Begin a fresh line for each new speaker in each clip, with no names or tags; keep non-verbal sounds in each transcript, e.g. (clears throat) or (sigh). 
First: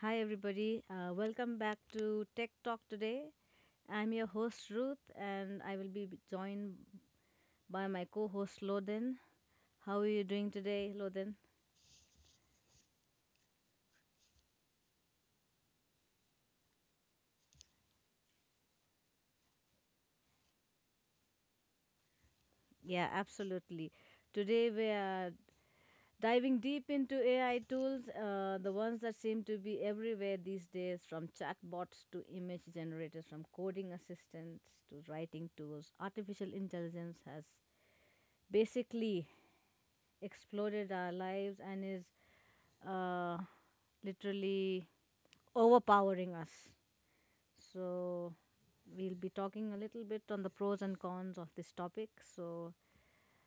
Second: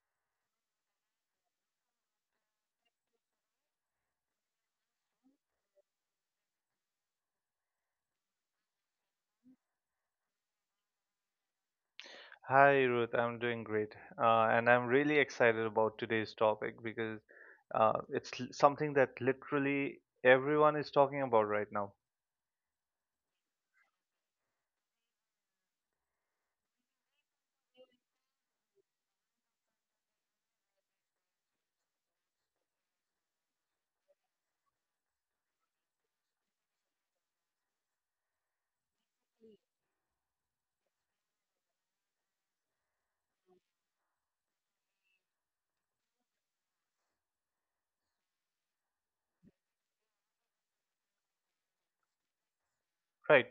Hi, everybody. Welcome back to Tech Talk today. I'm your host, Ruth, and I will be joined by my co host, Loden. How are you doing today, Loden?
Hi, Ruth. I'm doing great. And I'm really excited about today's topic because something that literally everyone is talking about right now,
Yeah, absolutely. Today, we are diving deep into AI tools, the ones that seem to be everywhere these days, from chatbots to image generators, from coding assistants to writing tools. Artificial intelligence has basically exploded our lives and is uh, literally overpowering us. So we'll be talking a little bit on the pros and cons of this topic. So
right?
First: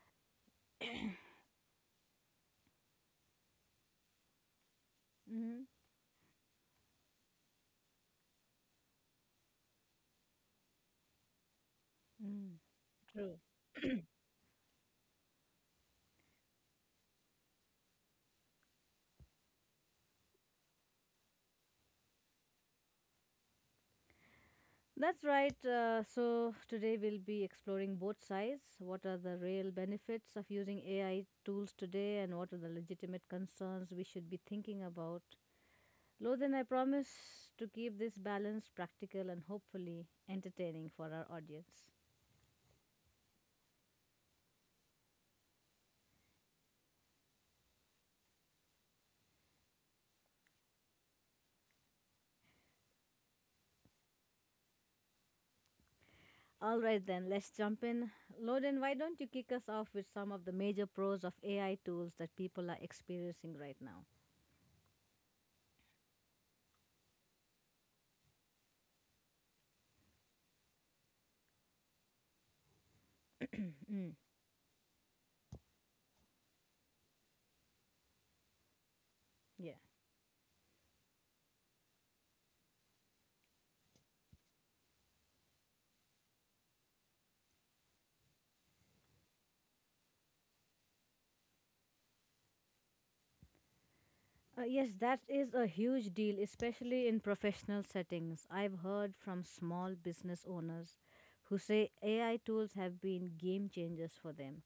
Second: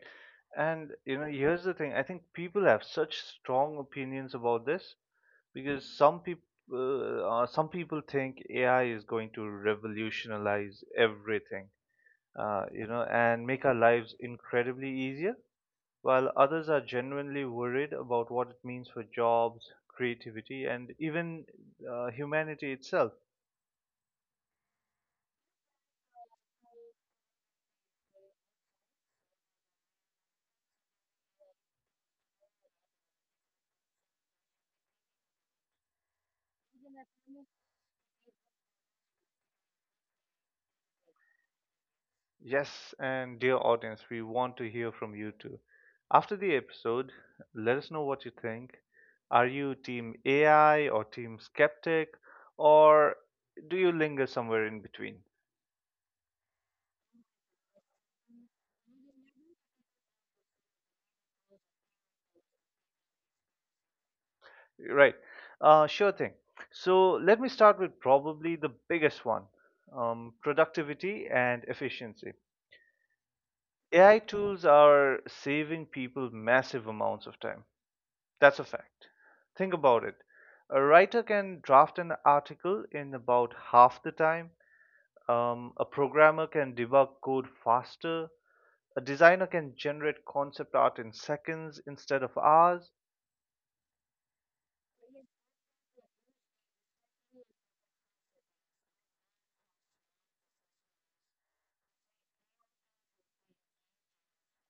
And you know, here's the thing. I think people have such strong opinions about this
mhm,
because some people think AI is going to revolutionize everything,
mm,
you know,
true.
and make our
(clears throat)
lives incredibly easier, while others are genuinely worried about what it means for jobs, creativity, and even humanity itself.
That's right. So today we'll be exploring both sides. What are the real benefits of using AI tools today, and what are the legitimate concerns we should be thinking about? Lothan, I promise to keep this balanced, practical, and hopefully entertaining for our audience.
Yes, and dear audience, we want to hear from you too. After the episode, let us know what you think. Are you team AI or team skeptic, or do you linger somewhere in between?
All right, then, let's jump in. Loden, why don't you kick us off with some of the major pros of AI tools that people are experiencing right now?
Right, sure thing. So let me start with probably the biggest one, productivity and efficiency.
(clears throat) Mm,
AI tools are saving people massive amounts of time. That's a fact. Think
yeah.
about it. A writer can draft an article in about half the time. A programmer can debug code faster. A designer can generate concept art in seconds instead of hours.
Yes, that is a huge deal, especially in professional settings. I've heard from small business owners who say AI tools have been game changers for them.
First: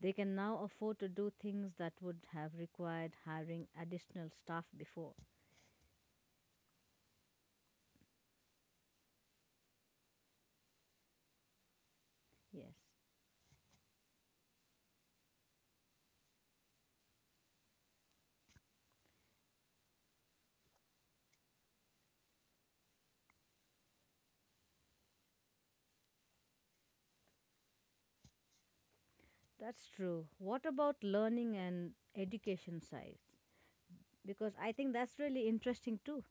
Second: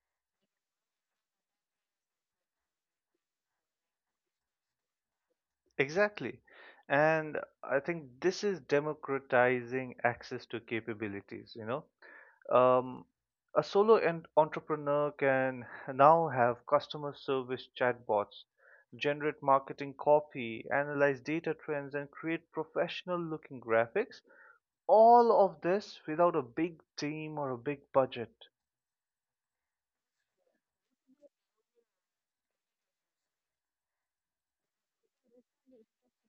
They can now afford to do things that would have required hiring additional staff before.
Exactly. And I think this is democratizing access to capabilities, you know.
Yes.
Um, a solo entrepreneur can (laughs) now have customer service chatbots, generate marketing copy, analyze data trends, and create professional looking graphics. All of this without a big team or a big budget.
That's true. What about learning and education side? Because I think that's really interesting too.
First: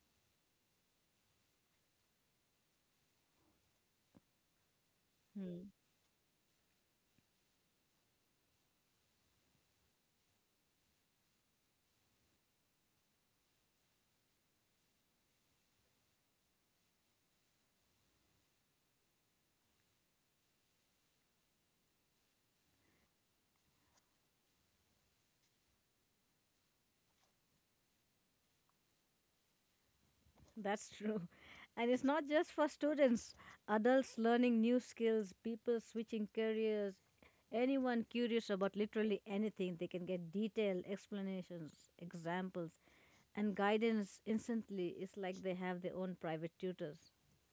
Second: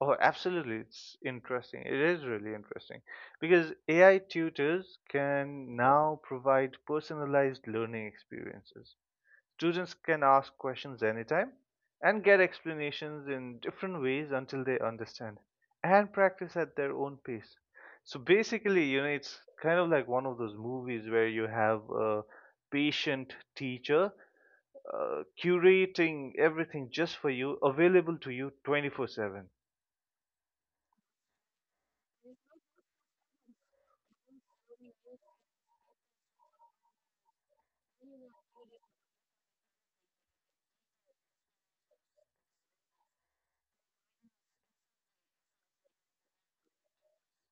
Oh, absolutely. It's interesting. It is really interesting because AI tutors
Hmm.
can now provide personalized learning experiences. Students can ask questions anytime and get explanations in different ways until they understand and practice at their own pace. So basically, you know, it's kind of like one of those movies where you have a patient teacher curating everything just for you, available to you 24/7.
That's (laughs) true. And it's not just for students, adults learning new skills, people switching careers, anyone curious about literally anything, they can get detailed explanations, examples, and guidance instantly. It's like they have their own private tutors.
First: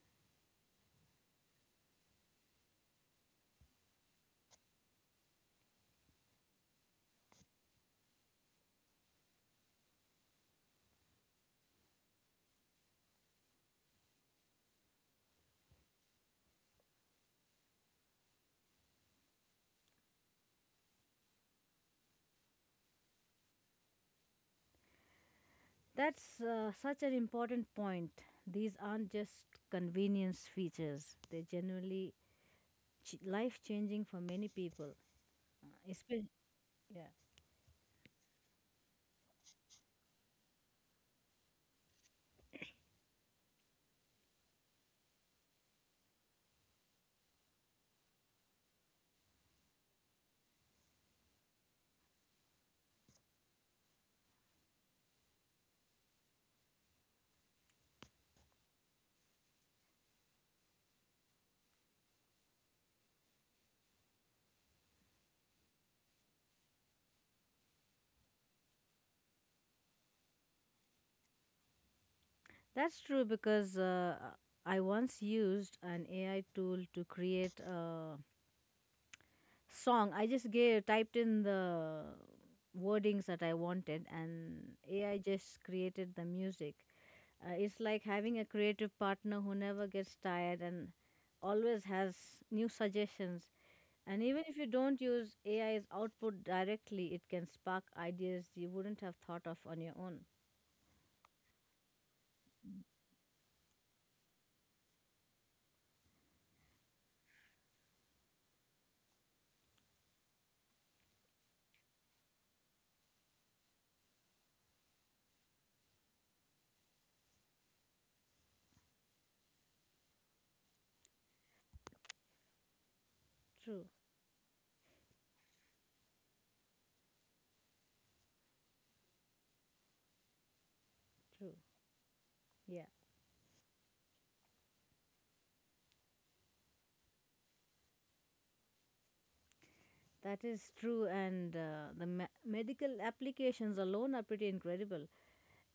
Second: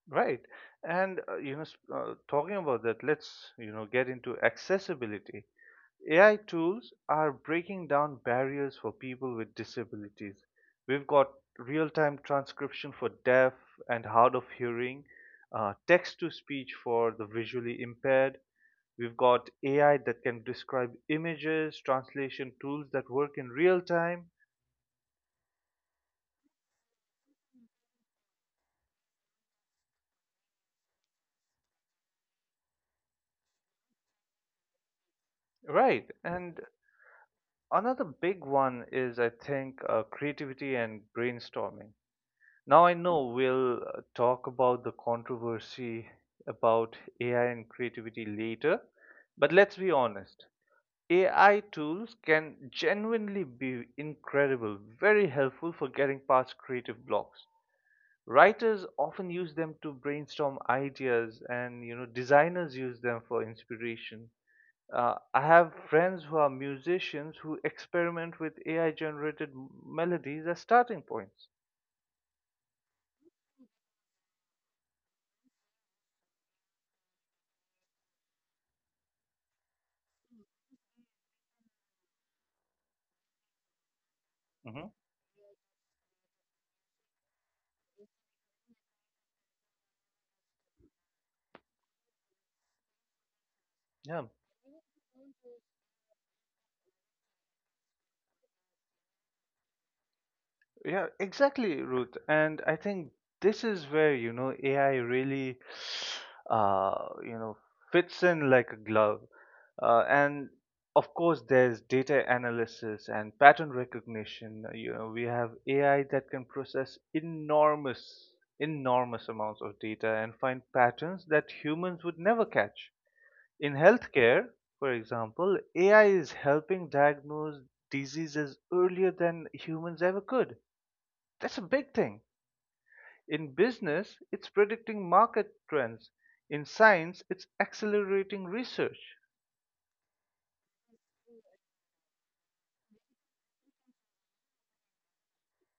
Right. And you know, s- Talking about that, let's you know get into accessibility. AI tools are breaking down barriers for people with disabilities. We've got real-time transcription for deaf and hard of hearing, text-to-speech for the visually impaired. We've got AI that can describe images, translation tools that work in real time.
That's such an important point. These aren't just convenience features, they're genuinely life changing for many people. Uh,
Right.
espe-
And
yeah.
another big one is, I think, creativity and brainstorming. Now I know we'll talk about the controversy about AI and creativity later, but let's be honest. AI tools can genuinely be incredible, very helpful for getting past creative blocks. Writers often use them to brainstorm ideas, and you know designers use them for inspiration. I have friends who are musicians who experiment with AI generated melodies as starting points.
That's true because I once used an AI tool to create a song. I just typed in the wordings that I wanted, and
Hmm.
AI just created the music. It's like having a creative partner who never gets tired and always has new suggestions.
Yeah.
And even if you don't use AI's output directly, it can spark ideas you wouldn't have thought of on your own.
Yeah, exactly, Ruth. And I think this is where, you know, AI really, (sighs) uh, you know, fits in like a glove. And of course, there's data analysis and pattern recognition. You know, we have AI that can process enormous amounts of data and find patterns that humans would never catch. In
True,
healthcare, for example, AI is helping diagnose diseases earlier than humans ever could.
true.
That's a big thing.
Yeah.
In business, it's predicting market trends. In science, it's accelerating research.
That is true, and medical applications alone are pretty incredible.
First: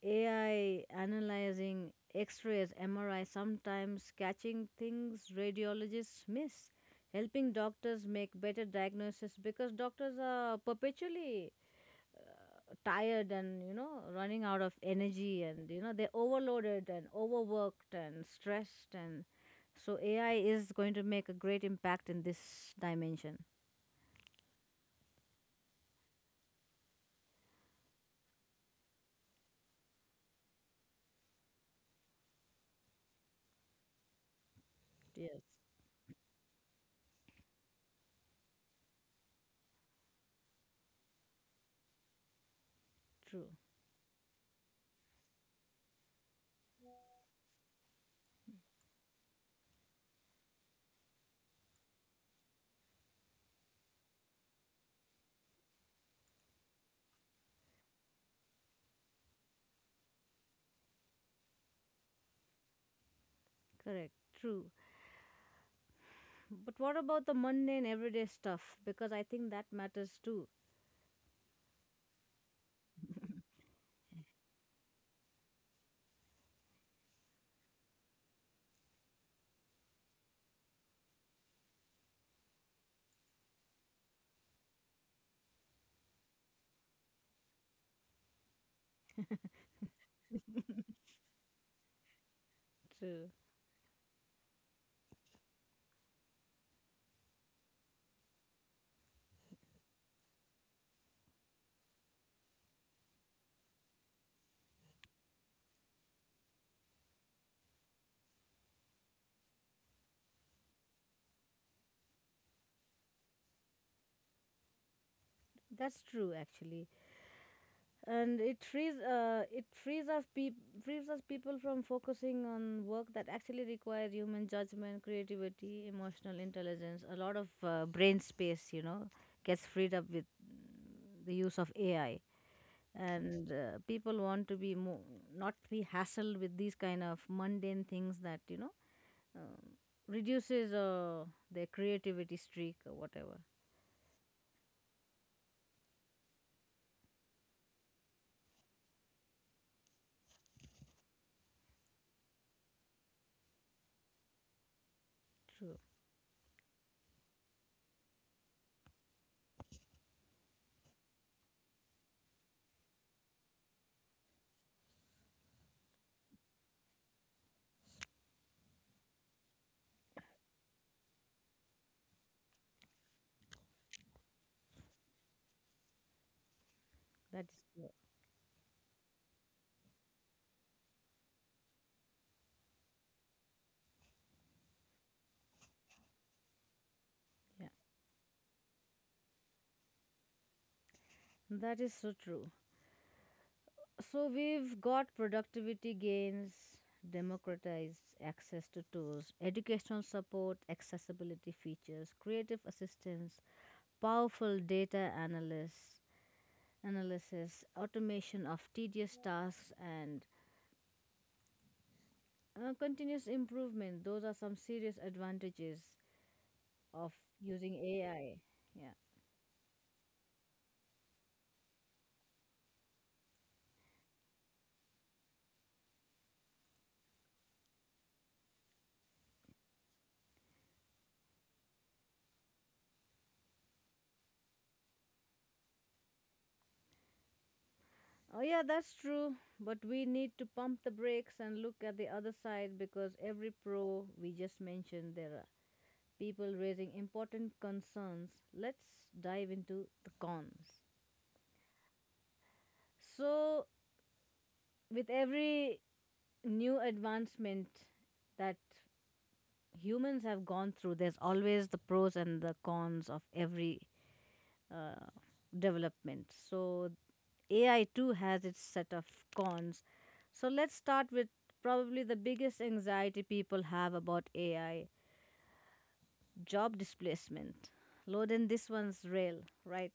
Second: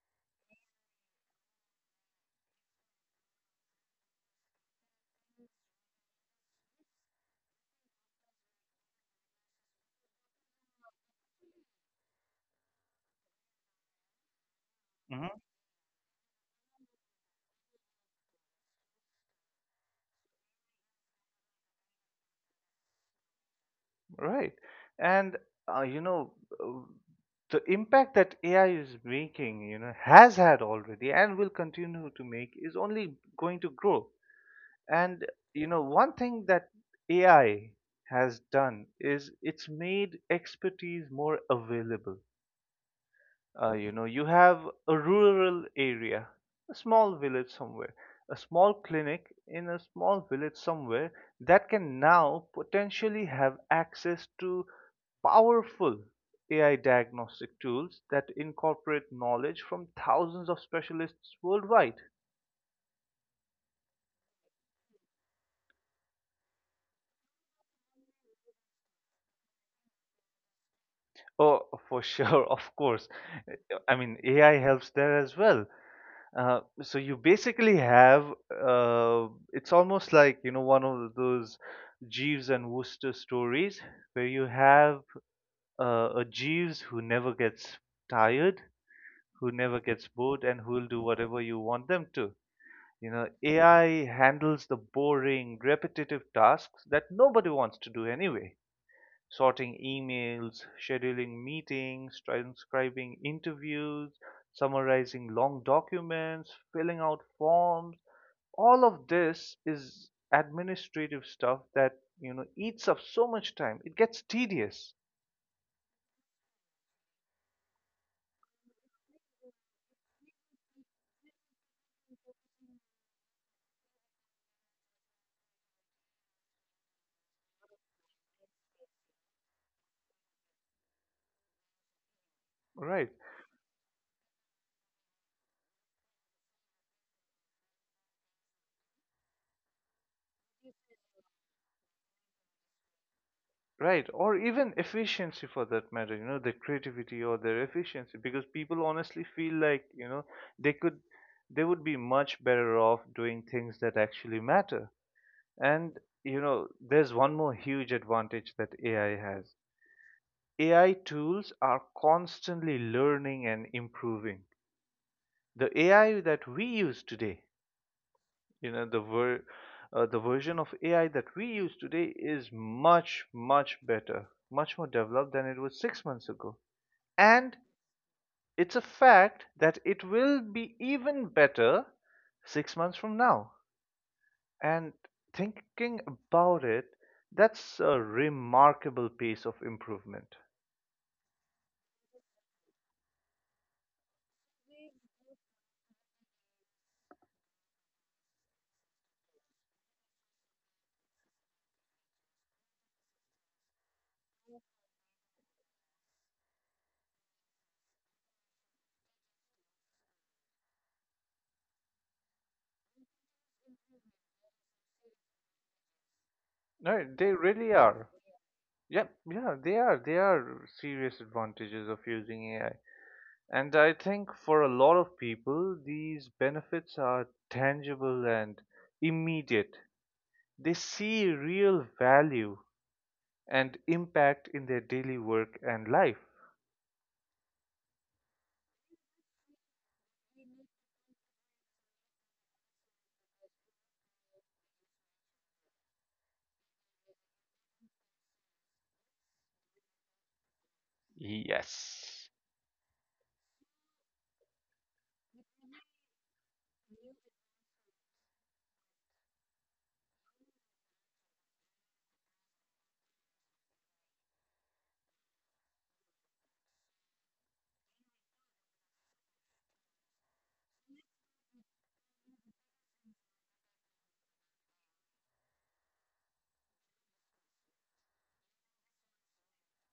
AI analyzing x rays, MRI, sometimes catching things radiologists miss, helping doctors make better diagnosis, because doctors are perpetually tired and, you know, running out of
Hmm.
energy and, you know, they're overloaded and overworked and stressed. And so AI is going to make a great impact in this dimension.
Right. And, uh, you know, uh, the impact that AI is making, you know, has had already and will continue to make, is only going to grow. And,
Yes,
you know, one thing that AI has done is it's made expertise more available.
true,
You know, you have a rural area, a small village somewhere, a small clinic in a small village somewhere, that can now potentially have access to powerful AI diagnostic tools that incorporate knowledge from thousands of specialists worldwide.
correct, true. But what about the mundane everyday stuff? Because I think that matters too.
Oh, for sure. (laughs) Of course. I mean, AI helps there as well. So you basically have, it's almost like, you know, one of those Jeeves and Wooster stories, where you have a Jeeves who never gets tired, who never gets bored, and who will do whatever you want them to. You know,
True.
AI handles the boring, repetitive tasks that nobody wants to do anyway. Sorting emails, scheduling meetings, transcribing interviews, summarizing long documents, filling out forms, all of this is administrative stuff that you know eats up so much time, it gets tedious.
That's true actually. And it frees frees us people from focusing on work that actually requires human judgment, creativity, emotional intelligence. A lot of brain space, you know, gets freed up with the use of AI.
Right.
And people want to be more, not be hassled with these kind of mundane things that, you know, um, reduces their creativity streak or whatever.
Right or even efficiency for that matter, you know, their creativity or their efficiency, because people honestly feel like, they could they would be much better off doing things that actually matter.
True.
And you know, there's one more huge advantage that AI has. AI tools are constantly learning and improving. The AI that we use today, you know the ver- the version of AI that we use today is much better, much more developed than it was 6 months ago.
That
And
is true.
it's a fact that it will be even better 6 months from now. And thinking about it,
Yeah.
that's a remarkable piece of improvement.
That is so true. So we've got productivity gains, democratized access to tools, educational support, accessibility features, creative assistance, powerful analysis, automation of tedious tasks, and continuous improvement. Those are some serious advantages
No,
of
they
using
really are.
AI.
Yeah, yeah, they are. They are serious advantages of using AI. And I think for a lot of people, these benefits are tangible and immediate. They see real value and impact in their daily work and life.
Oh, yeah, that's true. But we need to pump the brakes and look at the other side, because every pro we just mentioned, there are people raising important concerns. Let's dive into the cons.
Yes.
So, with every new advancement that humans have gone through, there's always the pros and the cons of every uh, development. So, AI too has its set of cons. So let's start with probably the biggest anxiety people have about AI: job displacement. Loden, this one's real, right?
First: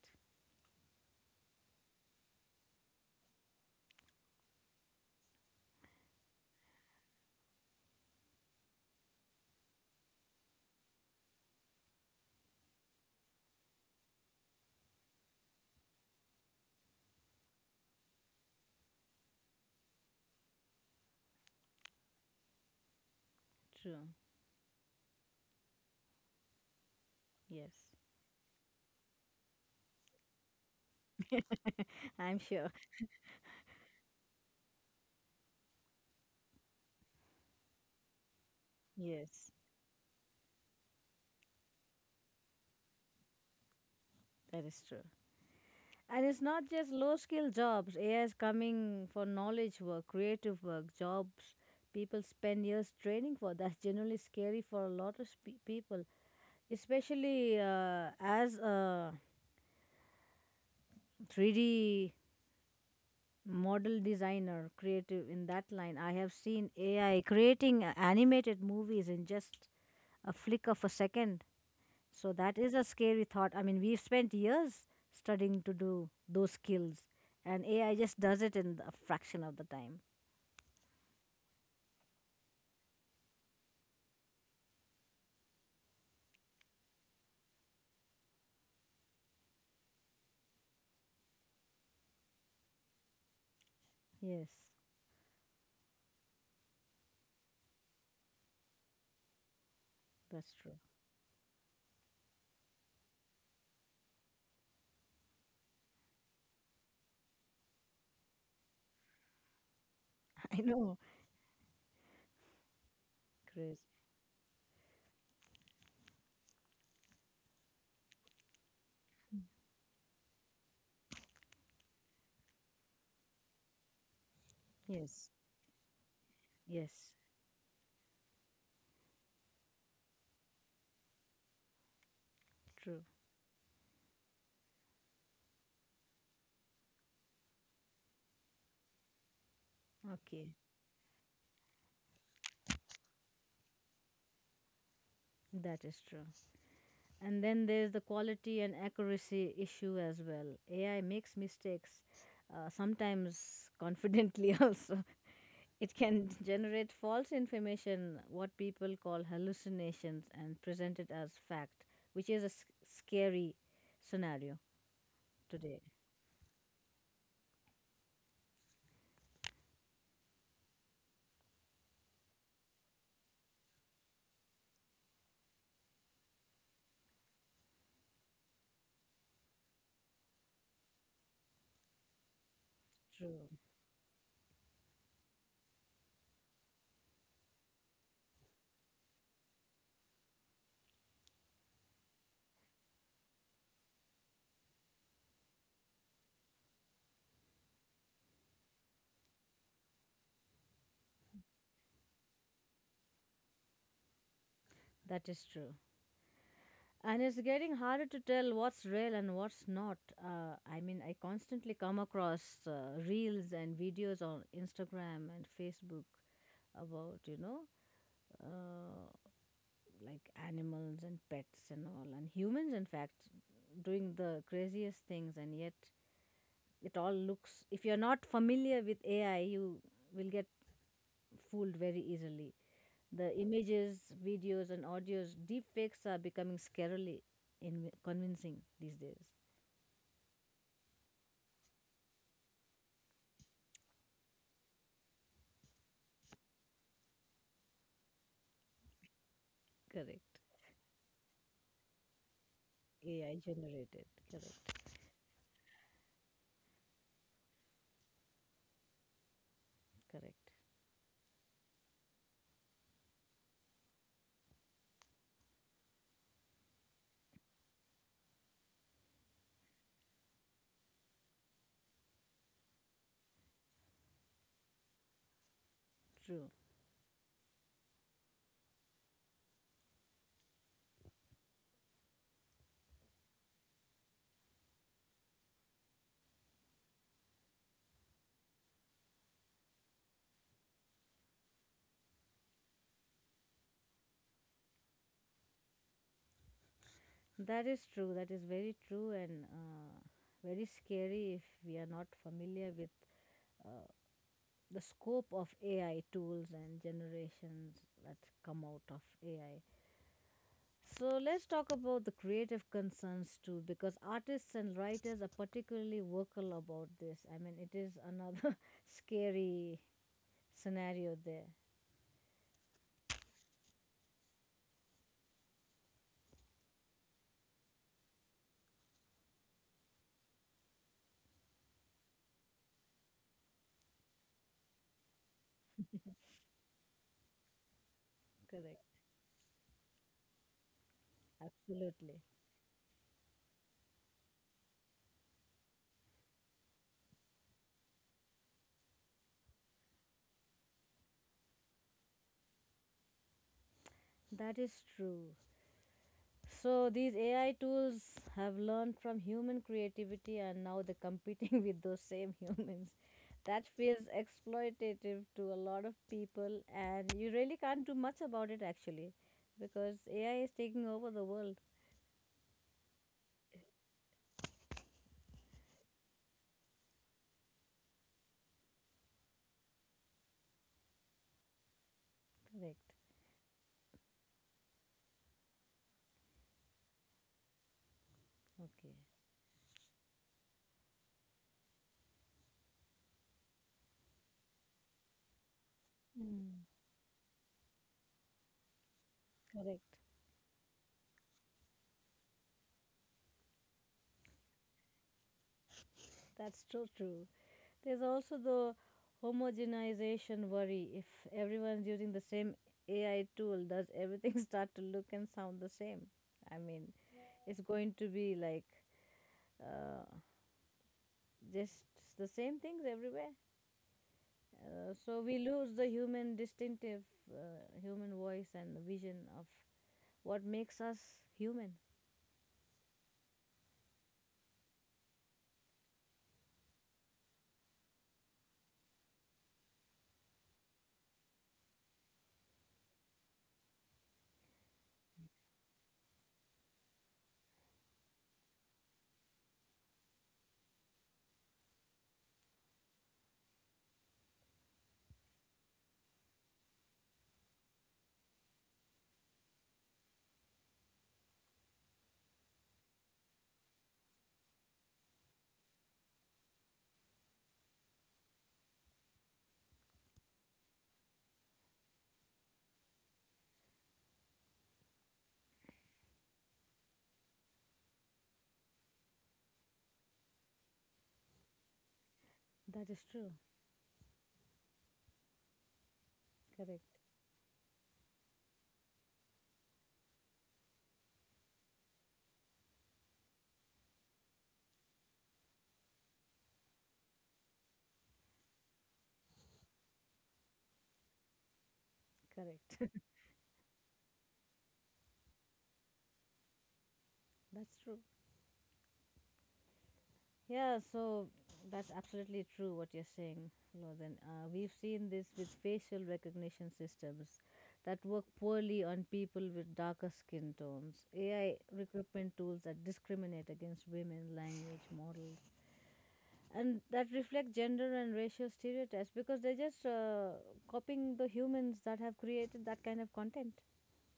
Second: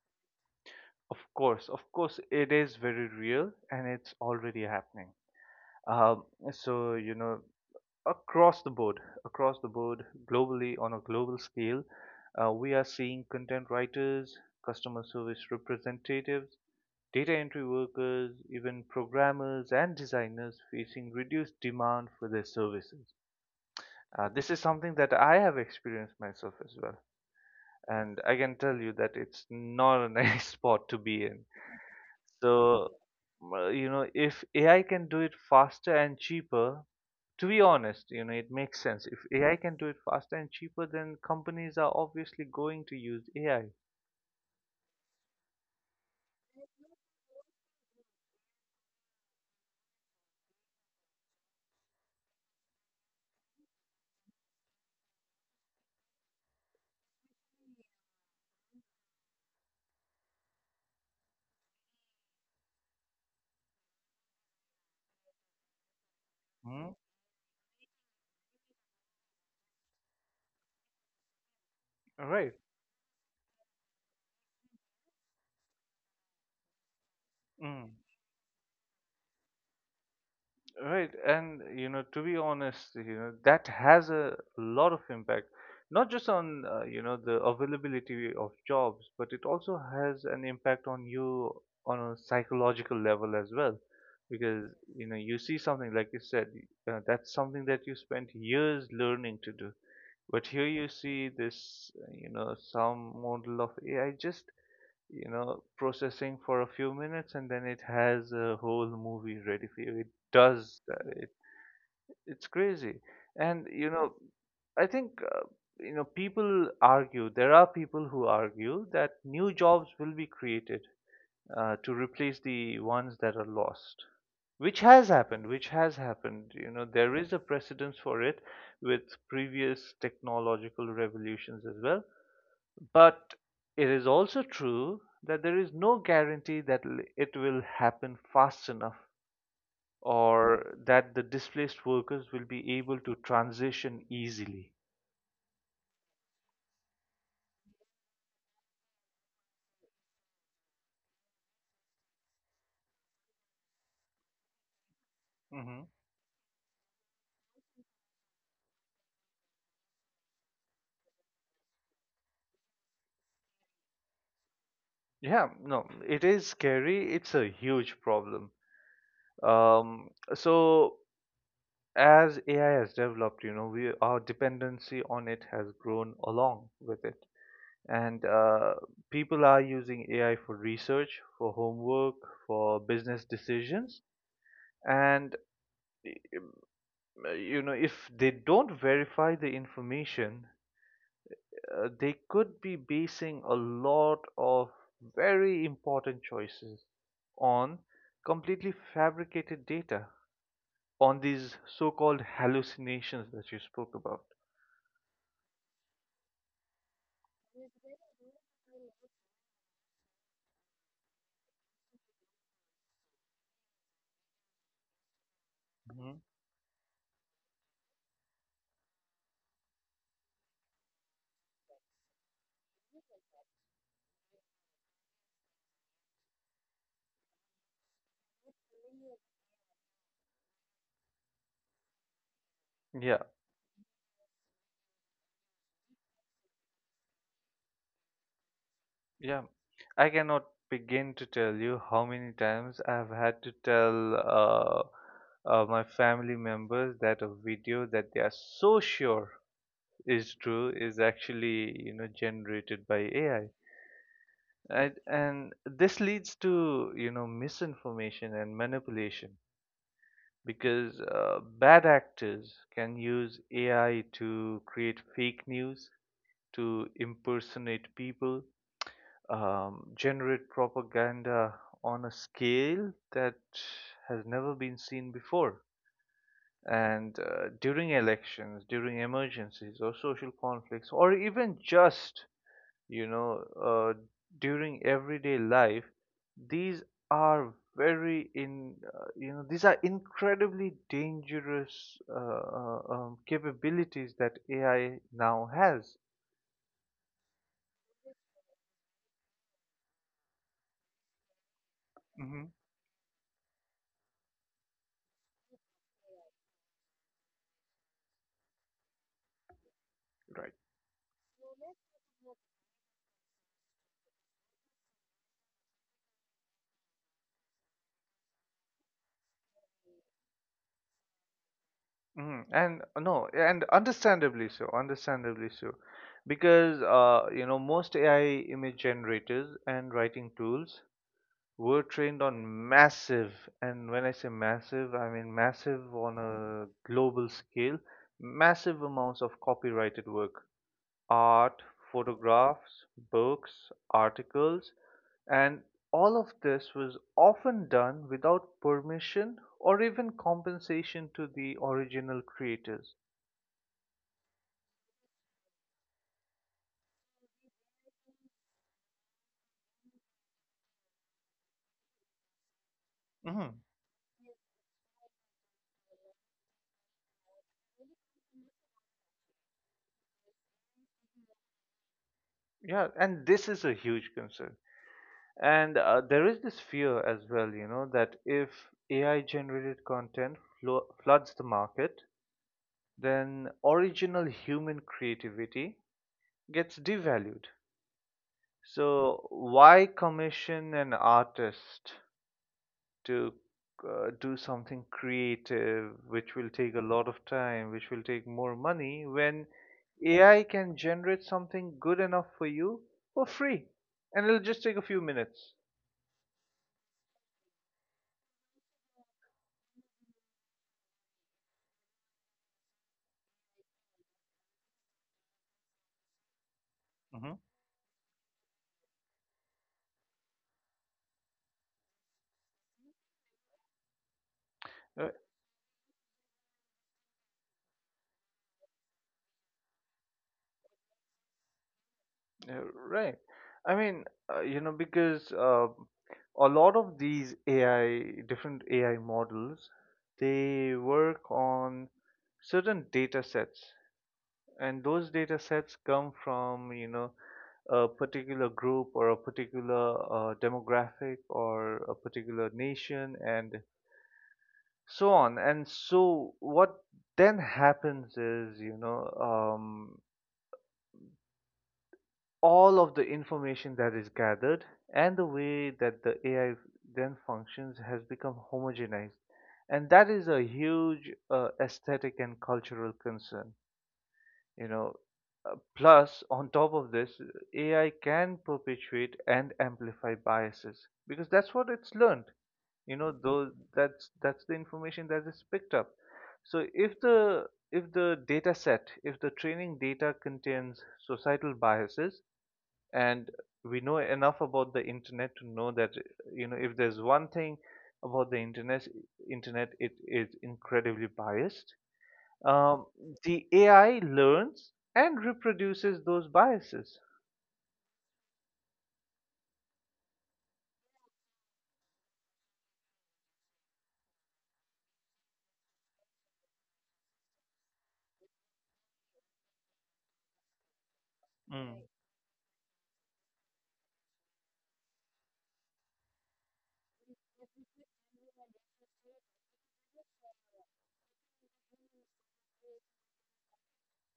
Of course, it is very real and it's already happening. Um, so, you know, across the board, across the board, globally, on a global scale, we are seeing content writers, customer service representatives, data entry workers, even programmers and designers facing reduced demand for their services.
True.
This is something that I have experienced myself as well.
Yes.
And I can tell you that it's not a nice (laughs) spot to be in.
(laughs) I'm sure.
So, you know, if AI can do it faster and cheaper, to be honest, you know, it makes sense. If
Yes,
AI can do it faster and cheaper, then companies are obviously going to use AI.
that is true. And it's not just low skill jobs. AI is coming for knowledge work, creative work, jobs people spend years training for. That's generally scary for a lot of people, especially as a 3D model designer creative in that line. I have seen
Mm?
AI creating animated movies in just a flick of a second. So
Right.
that is a scary thought. I mean, we've spent years studying to do those skills, and AI just does it in a fraction of the time.
Right, and you know, to be honest, you know, that has a lot of impact, not just on you know the availability of jobs, but it also has an impact on you on a psychological level as well,
Yes,
because you know you see something like you said, that's something that you spent years learning to do, but
that's
here
true.
you see this, you know, some model of AI just you know, processing for a few minutes and then it has a whole movie ready for you. It
(laughs) I
does
know.
that. It's crazy. And,
Crazy.
you know, I think, you know, there are people who argue that new jobs will be created to replace the ones that are lost.
Yes,
Which has happened. You know,
yes,
there is a precedence for it with previous technological revolutions as well.
true.
But it is also true that there is no guarantee that it will happen fast enough,
Okay,
or that the displaced workers will be able to transition easily.
that is true. And then there's the quality and accuracy issue as well. AI makes mistakes, sometimes confidently (laughs) also.
Hmm.
It can generate false information, what people call hallucinations, and present it as fact, which is a scary scenario
Yeah,
today.
no, it is scary. It's a huge problem. So as AI has developed, you know, we our dependency on it has grown along with it, and people are using AI for research, for homework, for business
True.
decisions, and you know if they don't verify the information, they could be basing a lot of very important choices on completely fabricated data, on these so-called hallucinations that you spoke about.
That is true. And it's getting harder to tell what's real and what's not. I mean, I constantly come across reels and videos on Instagram and Facebook
Mhm.
about, you know, uh, like animals and pets and all, and humans, in fact, doing the craziest things, and yet it all looks. If you're not familiar with AI, you will get fooled very easily.
yeah,
The images, videos, and audios, deepfakes are becoming scarily convincing these days.
yeah. I cannot begin to tell you how many times I've had to tell uh, my family members that a video that they are so sure is
Correct.
true is actually you know generated by
AI
AI.
generated. Correct.
And this leads to you know misinformation and manipulation,
Correct.
because bad actors can use AI to create fake news, to impersonate people, generate propaganda on a scale that has never been seen before.
True.
And during elections, during emergencies or social conflicts, or even just you know during everyday life, these are very in you know these are incredibly dangerous capabilities that AI now has.
That is true. That is very true, and very scary if we are not
Hmm.
familiar with uh, the scope of AI tools and generations that come out of AI.
Right.
So let's talk about the creative concerns too, because artists and writers are particularly vocal about this. I mean, it is another (laughs) scary scenario there.
Mm, and no, and understandably so, because you know most AI image generators and writing tools were trained on massive, and when I say massive, I mean massive on a global scale, massive
Correct.
amounts of copyrighted work, art,
Absolutely.
photographs, books, articles, and all of this was often done without permission or even compensation to the original creators.
That is true. So these AI tools have learned from human creativity, and now they're competing (laughs) with those same humans.
Mhm.
That feels exploitative to a lot of people, and you really can't do much about it actually, because AI is taking over the world.
Yeah, and this is a huge concern. And there is this fear as well, you know, that if AI generated content floods the market,
Correct.
then original human creativity gets devalued.
Okay.
So, why commission an artist to do something creative, which will
Mm.
take a lot of time, which will take more money, when
Correct.
AI can generate something good enough for you for free? And it'll just take a few minutes.
That's so true. There's also the homogenization worry. If everyone's using the same AI tool, does everything (laughs) start to look and sound the same? I mean,
Hmm.
is going to be like uh, just the same things everywhere. So we lose the human voice and the vision of what makes us human.
Yeah, right. I mean, you know, because a lot of these AI, different AI models, they work on certain data sets, and those data sets come from, you know, a particular group or a particular demographic or a particular nation, and so on. And so, what then happens is, all of the information that is gathered and the way that the AI then functions has become homogenized. And that is a huge aesthetic and cultural concern. You know, Plus, on top of this, AI can perpetuate and amplify biases because that's what it's learned.
That
You
is
know,
true.
though That's the information that is picked up. So
Correct.
if the if the data set, if the training data contains societal biases, and we know enough about the internet to know that you know if there's one thing about the internet, it is incredibly biased,
Correct.
um,
(laughs)
the AI learns and reproduces those biases.
That's true. Yeah, so that's absolutely true what you're saying, Lothan. We've seen this with facial recognition systems that work poorly on people with darker skin tones, AI
Mm.
recruitment tools that discriminate against women, language, models, and that reflect gender and racial stereotypes because they're just copying the humans that have created that kind of content.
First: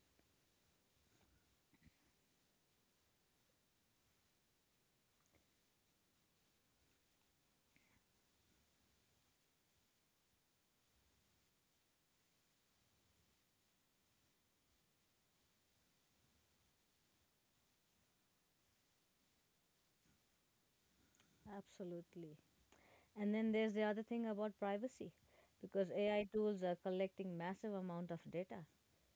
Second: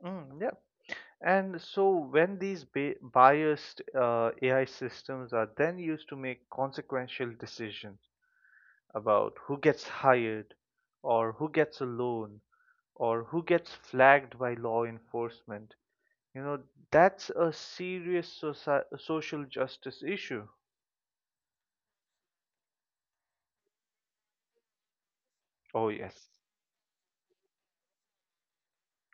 Mm, yeah, and so when these biased AI systems are then used to make consequential decisions about who gets hired or who gets a loan or who gets flagged by law enforcement. You know, that's a serious social justice issue.
Absolutely. And then there's the other thing about privacy, because
Oh,
AI
yes.
tools are collecting massive amount of data.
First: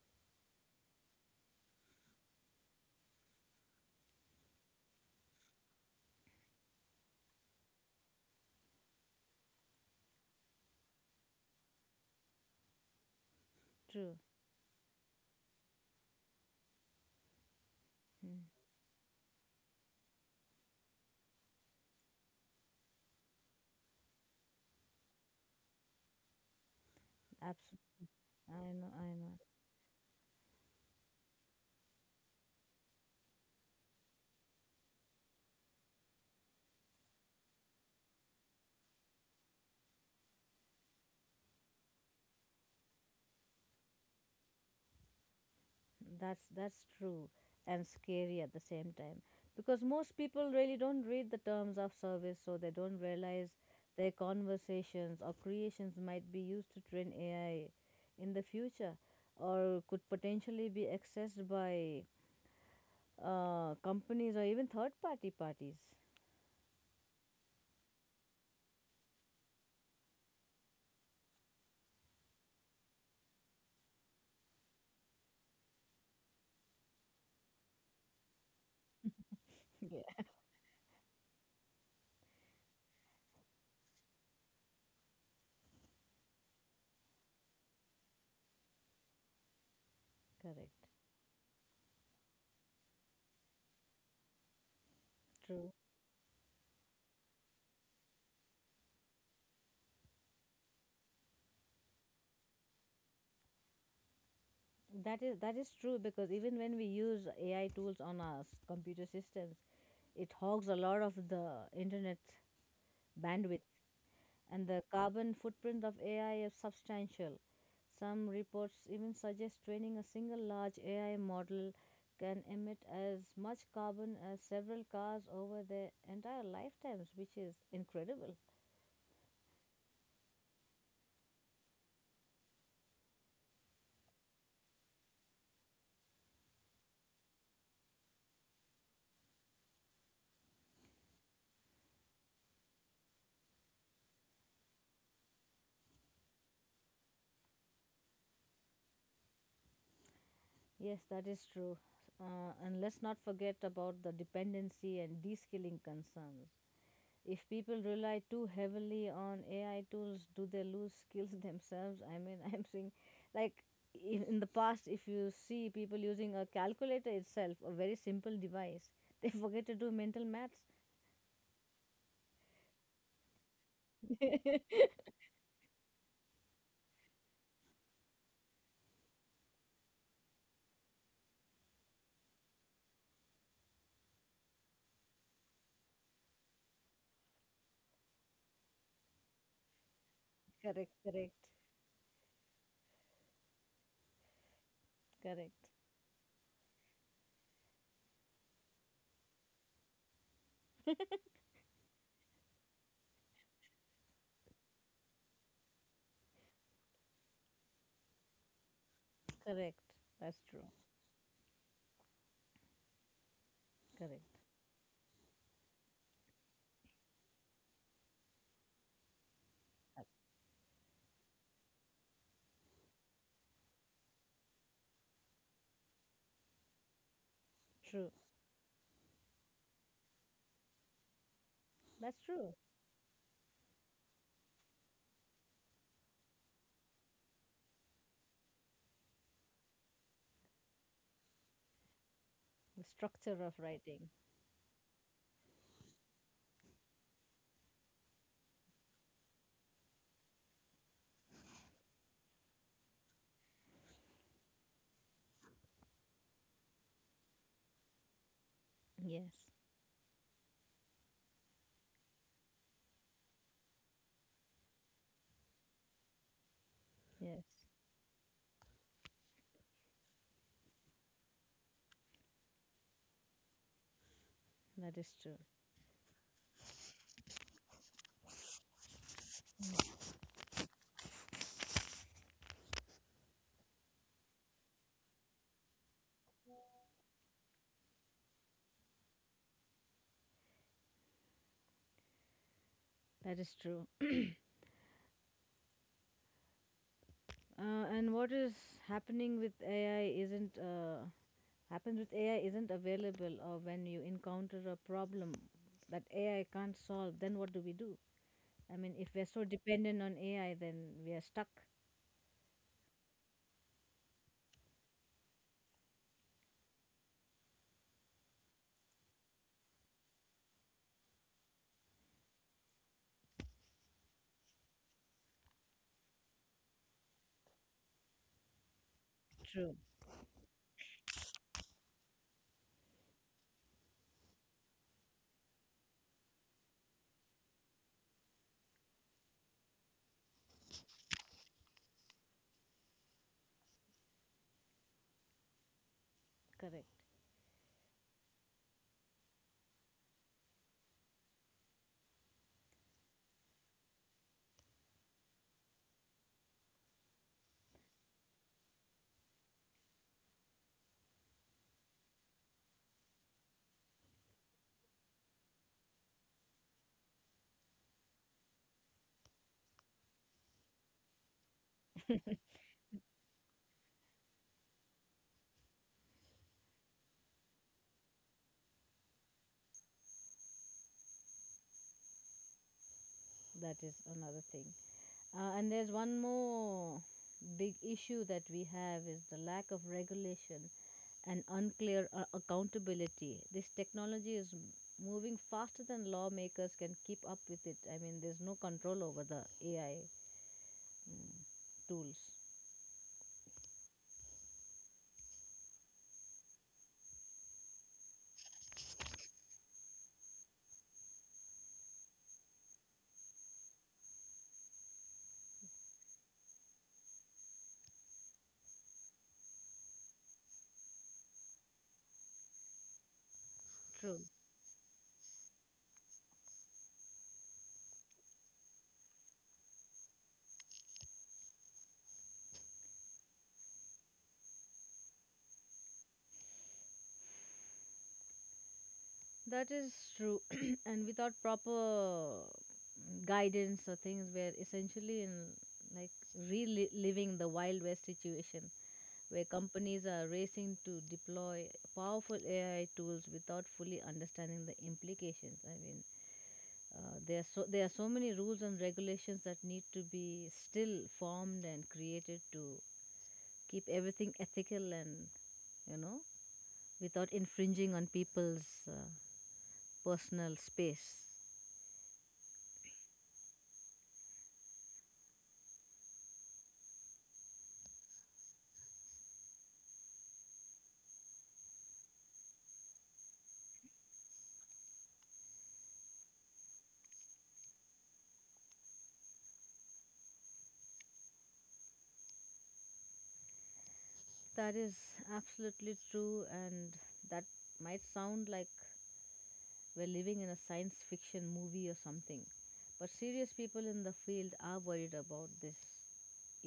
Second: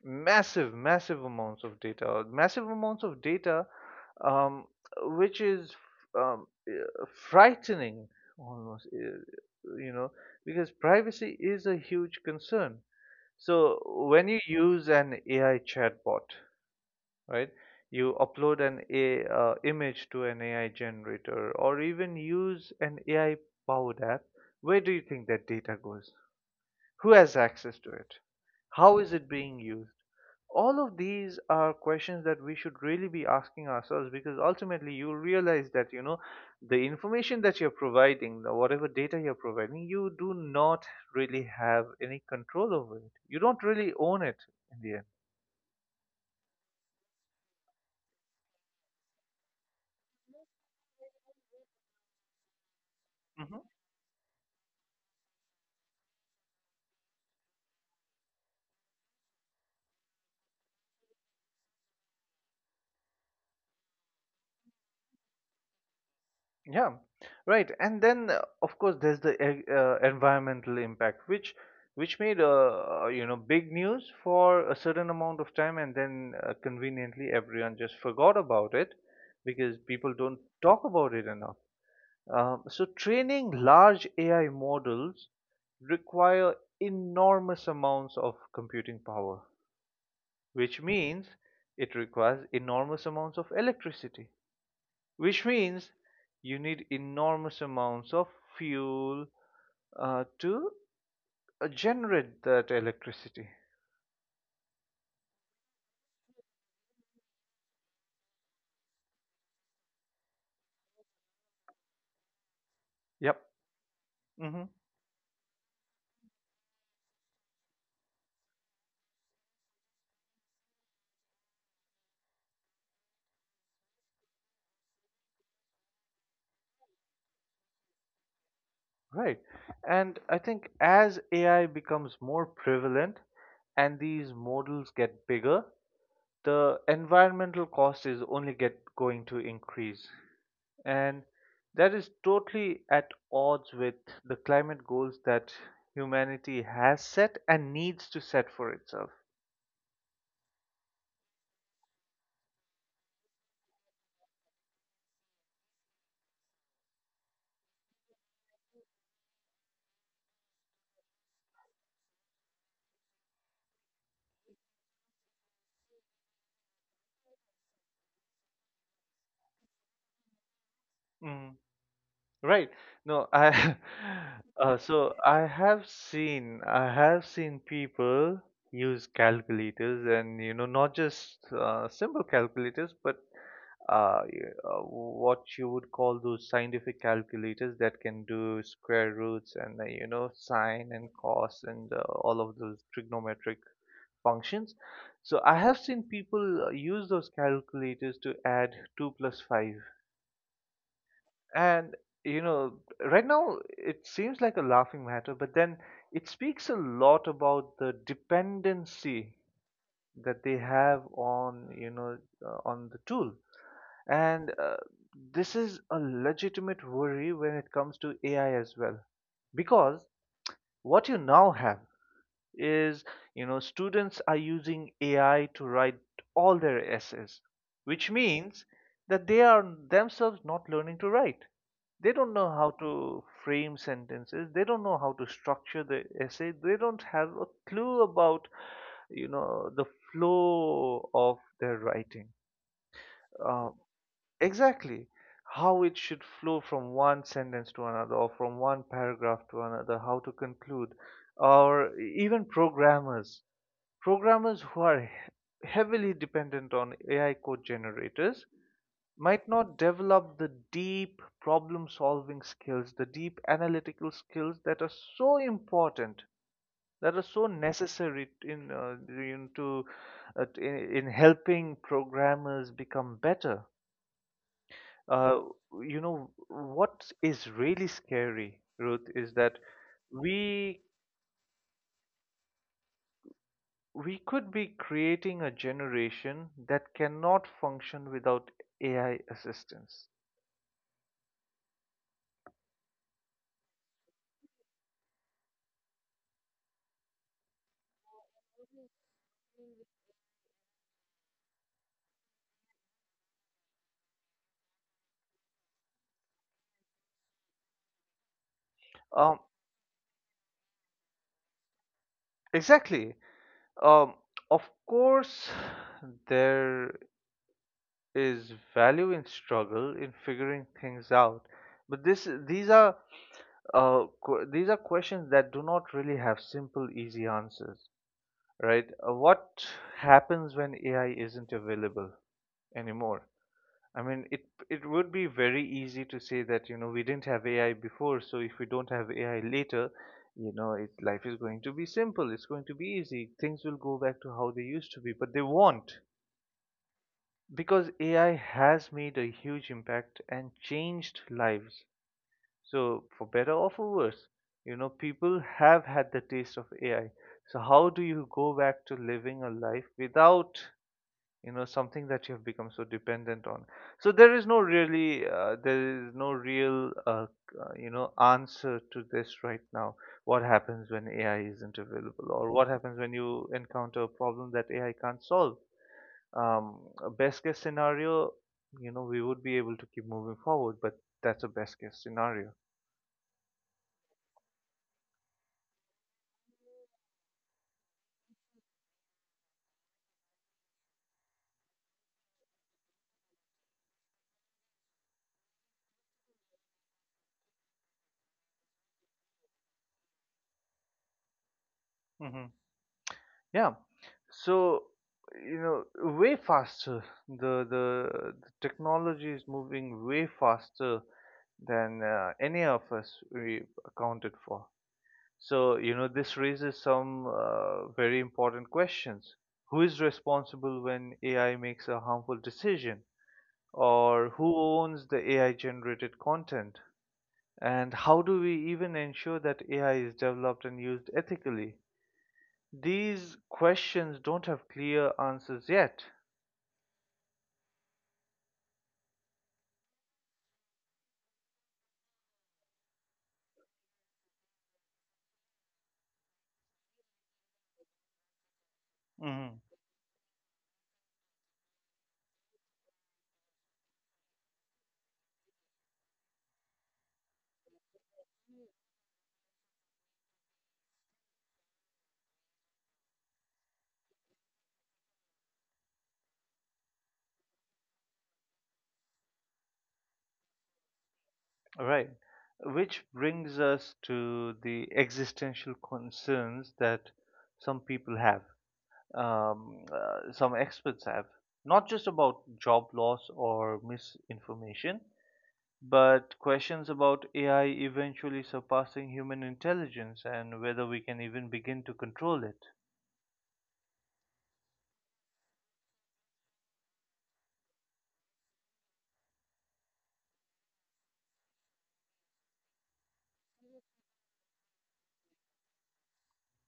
Massive, massive amounts of data, massive amounts of data, um, which is um, uh, frightening almost, you know, because privacy is a huge concern. So
True.
when you use an AI chatbot, right? You upload an image to an AI generator or even use an AI powered app. Where do you think that data goes? Who has access to
Absolutely,
it?
I
How
know,
is
I
it
know.
being used? All of these are questions that we should really be asking ourselves because ultimately you'll realize that you know the information that you're providing, the whatever data you're providing, you do not really have any control over it. You don't really own it in the end.
That's true and scary at the same time, because most people really don't read the terms of service, so they don't realize
Mhm.
their conversations or creations might be used to train AI in the future, or could potentially be accessed by companies or even third-party parties.
Yeah, right. And then, of course, there's the environmental impact, which made you know, big news for a certain amount of time, and then conveniently everyone just forgot about it because
(laughs)
people
Yeah,
don't talk about it enough. So training large AI models require enormous amounts of computing power,
correct.
which means it requires enormous amounts of electricity, which
True.
means you need enormous amounts of fuel to generate that electricity.
That is true, because even when we use AI tools on our computer systems, it hogs a lot of the internet
Yep.
bandwidth,
Hmm.
and the carbon footprint of AI is substantial. Some reports even suggest training a single large AI model can emit as much carbon as several cars over their entire lifetimes, which is incredible.
Right. And I think as AI becomes more prevalent and these models get bigger, the environmental cost is only get going to increase. And that is totally at odds with the climate goals that humanity has set and needs to set for itself.
Yes, that is true. And let's not forget about the dependency and de skilling concerns. If people rely too heavily on AI tools, do they lose skills (laughs) themselves? I mean, (laughs) I'm saying, like, in the past, if you see people using a calculator itself, a very simple device, they (laughs) forget to do mental maths. (laughs)
Mm. Right. No, I (laughs) so I have seen people use calculators, and you know, not just simple calculators but what you would call those scientific calculators that can do square roots and you know, sine
Correct,
and
correct,
cos and all of those trigonometric functions. So
correct,
I have seen people use those calculators to add 2 plus 5 and, you know, right now it seems like a laughing matter, but then it speaks a lot about the dependency
correct. That's
that they
true.
have on, you know, on the tool.
Correct.
And this is a legitimate worry when it comes to AI as well. Because
That's
what you now have is, you know, students are using AI to write all their essays, which
true.
means that they are themselves not learning to write. They
That's
don't know
true.
how to frame sentences. They don't know how to structure the essay. They don't have a clue about, you know, the flow of their writing.
The structure of
Uh,
writing.
exactly how it should flow from one sentence to another or from one paragraph to another, how to conclude, or even programmers who are heavily dependent on AI code generators
Yes,
might not develop the deep problem solving skills, the deep analytical skills that are so important, that are
yes,
so necessary in helping programmers become better.
that is true.
Uh, you know, what is really scary, Ruth, is that we we could be creating a generation that cannot function without AI assistance.
That is true. And what is happening with AI isn't uh, happens with AI isn't available, or when you encounter a problem that AI can't solve, then what do we do? I mean, if we're
Um,
so dependent on AI, then we are stuck.
exactly. Um, of course, there is value in struggle in figuring things out, but this these are these are questions that do not really have simple, easy answers, right? What
True.
happens when AI isn't available anymore? I mean, it would be very easy to say that, you know, we didn't have AI before, so if we don't have AI later, life is going to be simple, it's going to be easy, things will go back to how they used to be, but they won't,
Correct.
because AI has made a huge impact and changed lives. So, for better or for worse, you know, people have had the taste of AI. So, how do you go back to living a life without, you know, something that you have become so dependent on? So there is no really there is no real you know, answer to this right now. What happens when AI isn't available, or what happens when you encounter a problem that AI can't solve? Um, a best case scenario, you know, we would be able to keep moving forward, but that's a best case scenario.
That is another thing. And there's one more big issue that we have is the lack of regulation and unclear accountability. This technology is moving faster than lawmakers can keep up with it. I mean, there's no control over the AI mm, tools.
Hmm. Yeah. So, you know, way faster. The technology is moving way faster than any of us we accounted for. So, you know, this raises some very important questions. Who is responsible when AI makes a harmful decision?
True.
Or who owns the AI generated content? And how do we even ensure that AI is developed and used ethically? These questions don't have clear answers yet.
That is true. (clears throat) And without proper guidance or things, we're essentially in like reliving the Wild West situation, where
Hmm.
companies are racing to deploy powerful AI tools without fully understanding the implications. I mean, there are so many rules and regulations that need to be still formed and created to keep everything ethical and, you know, without infringing on people's personal space.
Right. Which brings us to the existential concerns that some people have, some experts have, not just about job loss or misinformation, but questions about AI eventually surpassing human intelligence and whether we can even begin to control it.
That is absolutely true, and that might sound like we're living in a science fiction movie or something. But serious people in the field are worried about this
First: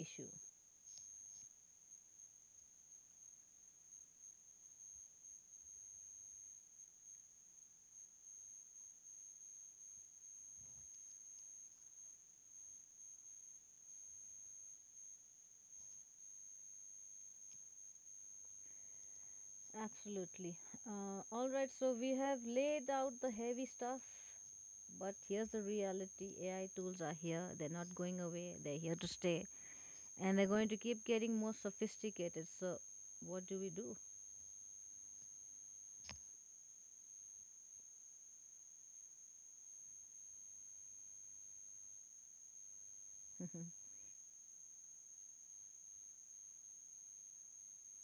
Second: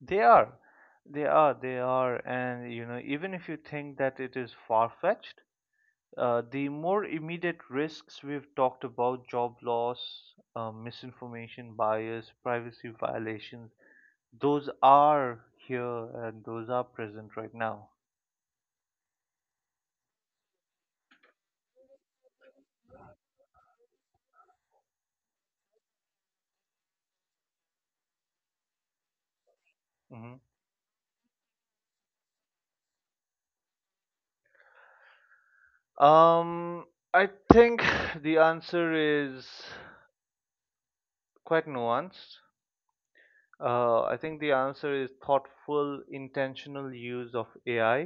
They are. They are. They are. And, you know, even if you think that it is far-fetched, the more immediate risks we've talked about, job loss, misinformation, bias, privacy violations, those are here and those are present right now.
Absolutely. So we have laid out the heavy stuff, but here's the reality: AI tools are here, they're not going away, they're here to stay,
Hmm.
and they're going to keep getting more sophisticated. So, what do we do?
Um, I think (sighs) the answer is quite nuanced.
(laughs)
I think the answer is thoughtful, intentional use of AI,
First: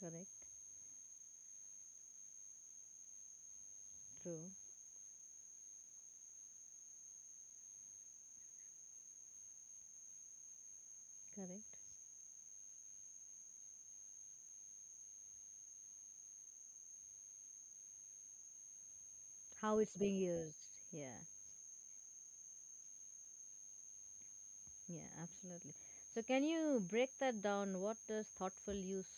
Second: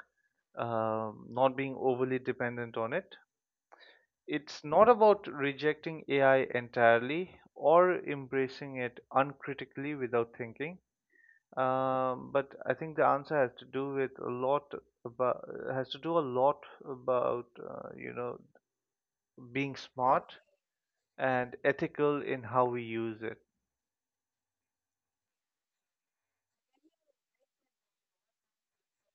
Correct.
not being overly dependent on it.
True.
It's not about rejecting AI entirely or embracing it uncritically without thinking.
Correct.
But I think the answer has to do with a lot about has to do a lot about you know,
How
being
it's being
smart
used. Yeah.
and ethical in how we use it.
Yeah, absolutely. So, can you break that down? What does thoughtful use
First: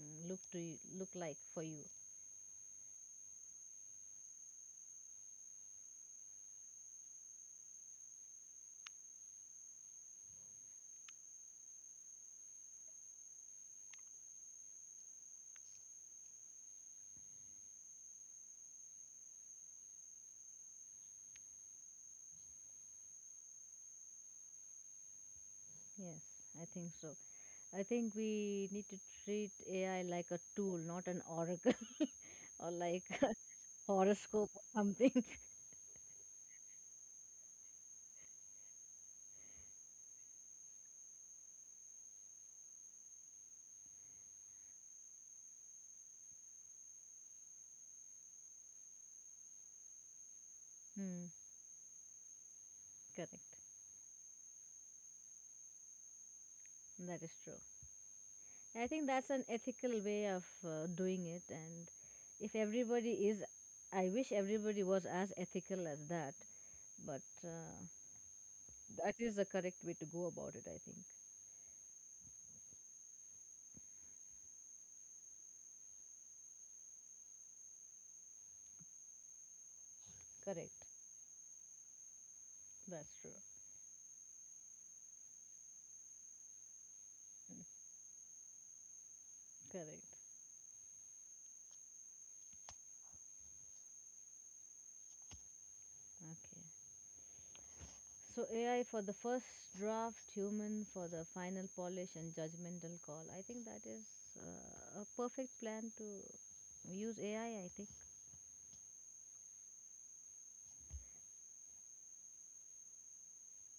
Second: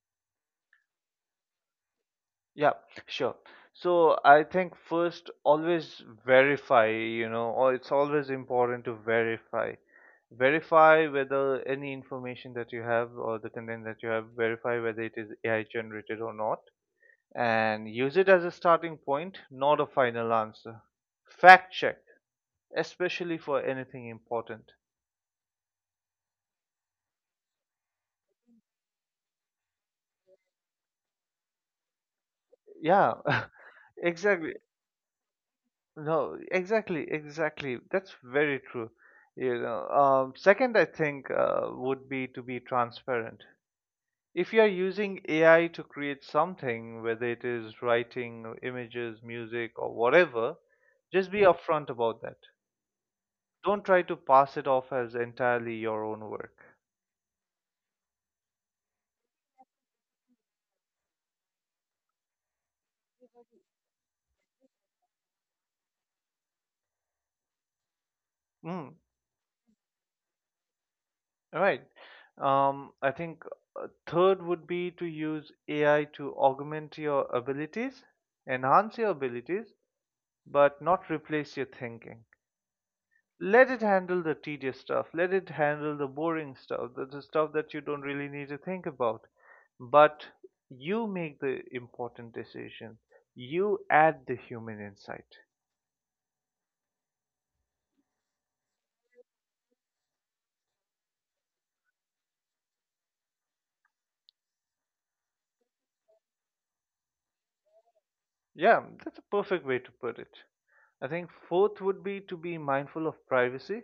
look to you, look like for you?
Yeah, sure. So I think first, always verify, you know, or it's always important to verify. Verify whether any information that you have or the content that you have, verify whether it is AI generated or not, and use it as a starting point, not a final answer. Fact check, especially for anything important.
Yes, I think so. I think we need to treat AI like a tool, not an oracle (laughs) or like
Yeah,
a
(laughs)
horoscope
exactly.
or something. (laughs)
No, exactly, exactly. That's very true. You know, second, I think would be to be transparent. If you are using AI to create something, whether it is writing, images, music, or whatever, just
Hmm,
be upfront about that.
correct.
Don't try to pass it off as entirely your own work.
That is true. I think that's an ethical way of doing it, and if everybody is, I wish everybody was as ethical as that. But
Mm,
that is the correct way to go about it, I think.
right. I think third would be to use AI to augment your abilities, enhance your abilities, but
Correct.
not replace your thinking.
That's true.
Let it handle the tedious stuff, let it handle the boring stuff, the stuff that you don't really need to think about.
Correct.
But you make the important decision, you add the human insight.
Okay. So AI for the first draft, human for the final polish and judgmental call. I think that is a perfect plan to use AI, I think.
Yeah, that's a perfect way to put it. I think fourth would be to be mindful of privacy.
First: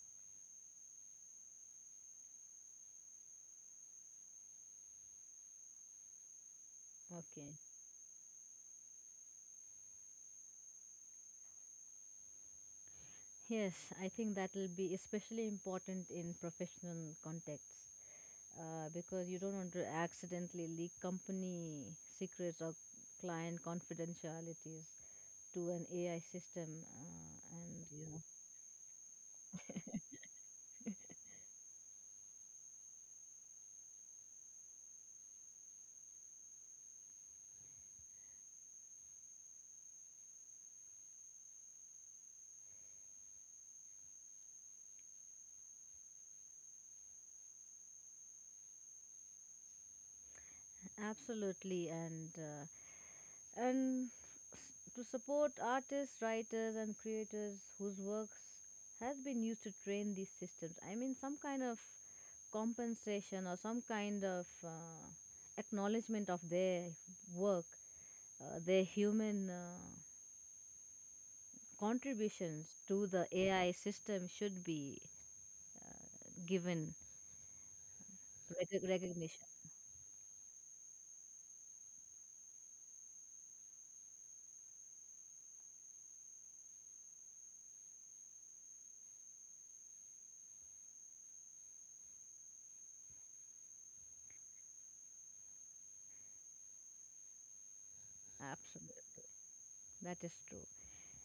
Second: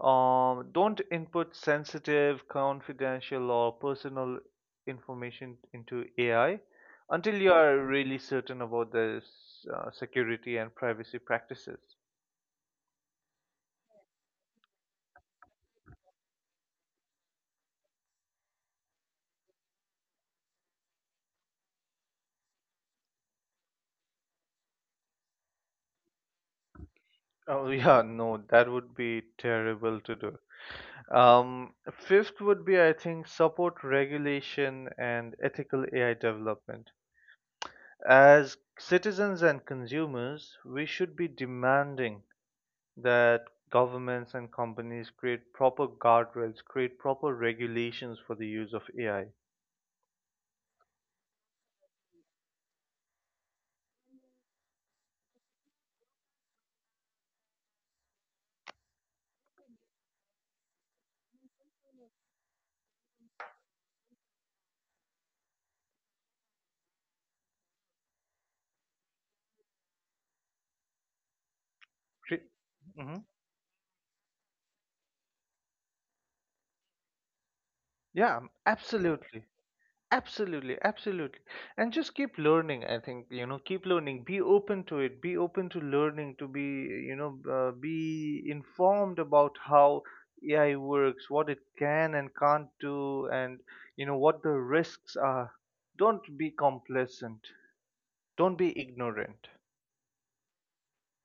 Don't input sensitive, confidential, or personal information into AI until you
Okay.
are really certain about the security and privacy practices.
Yes, I think that will be especially important in professional contexts because you don't want to accidentally leak company secrets or client confidentialities to an AI system.
Oh, (laughs)
And
yeah,
yeah.
no, that would be terrible to do. Um, fifth would be, I think, support regulation and ethical AI development. As citizens and consumers, we should be demanding that governments and companies create proper guardrails, create proper regulations for the use of AI.
Absolutely, and to support artists, writers, and creators whose works has been used to train these systems. I mean, some kind of compensation or some kind of acknowledgement of their work, their human
Cre-
contributions to the
Mhm.
AI system should be given
Yeah,
recognition.
absolutely. Absolutely, absolutely. And just keep learning, I think, you know, keep learning, be open to it, be open to learning, to be, you know, be informed about how AI works, what it can and can't do, and, you know, what the risks are. Don't be complacent, don't be
Absolutely,
ignorant.
that is true.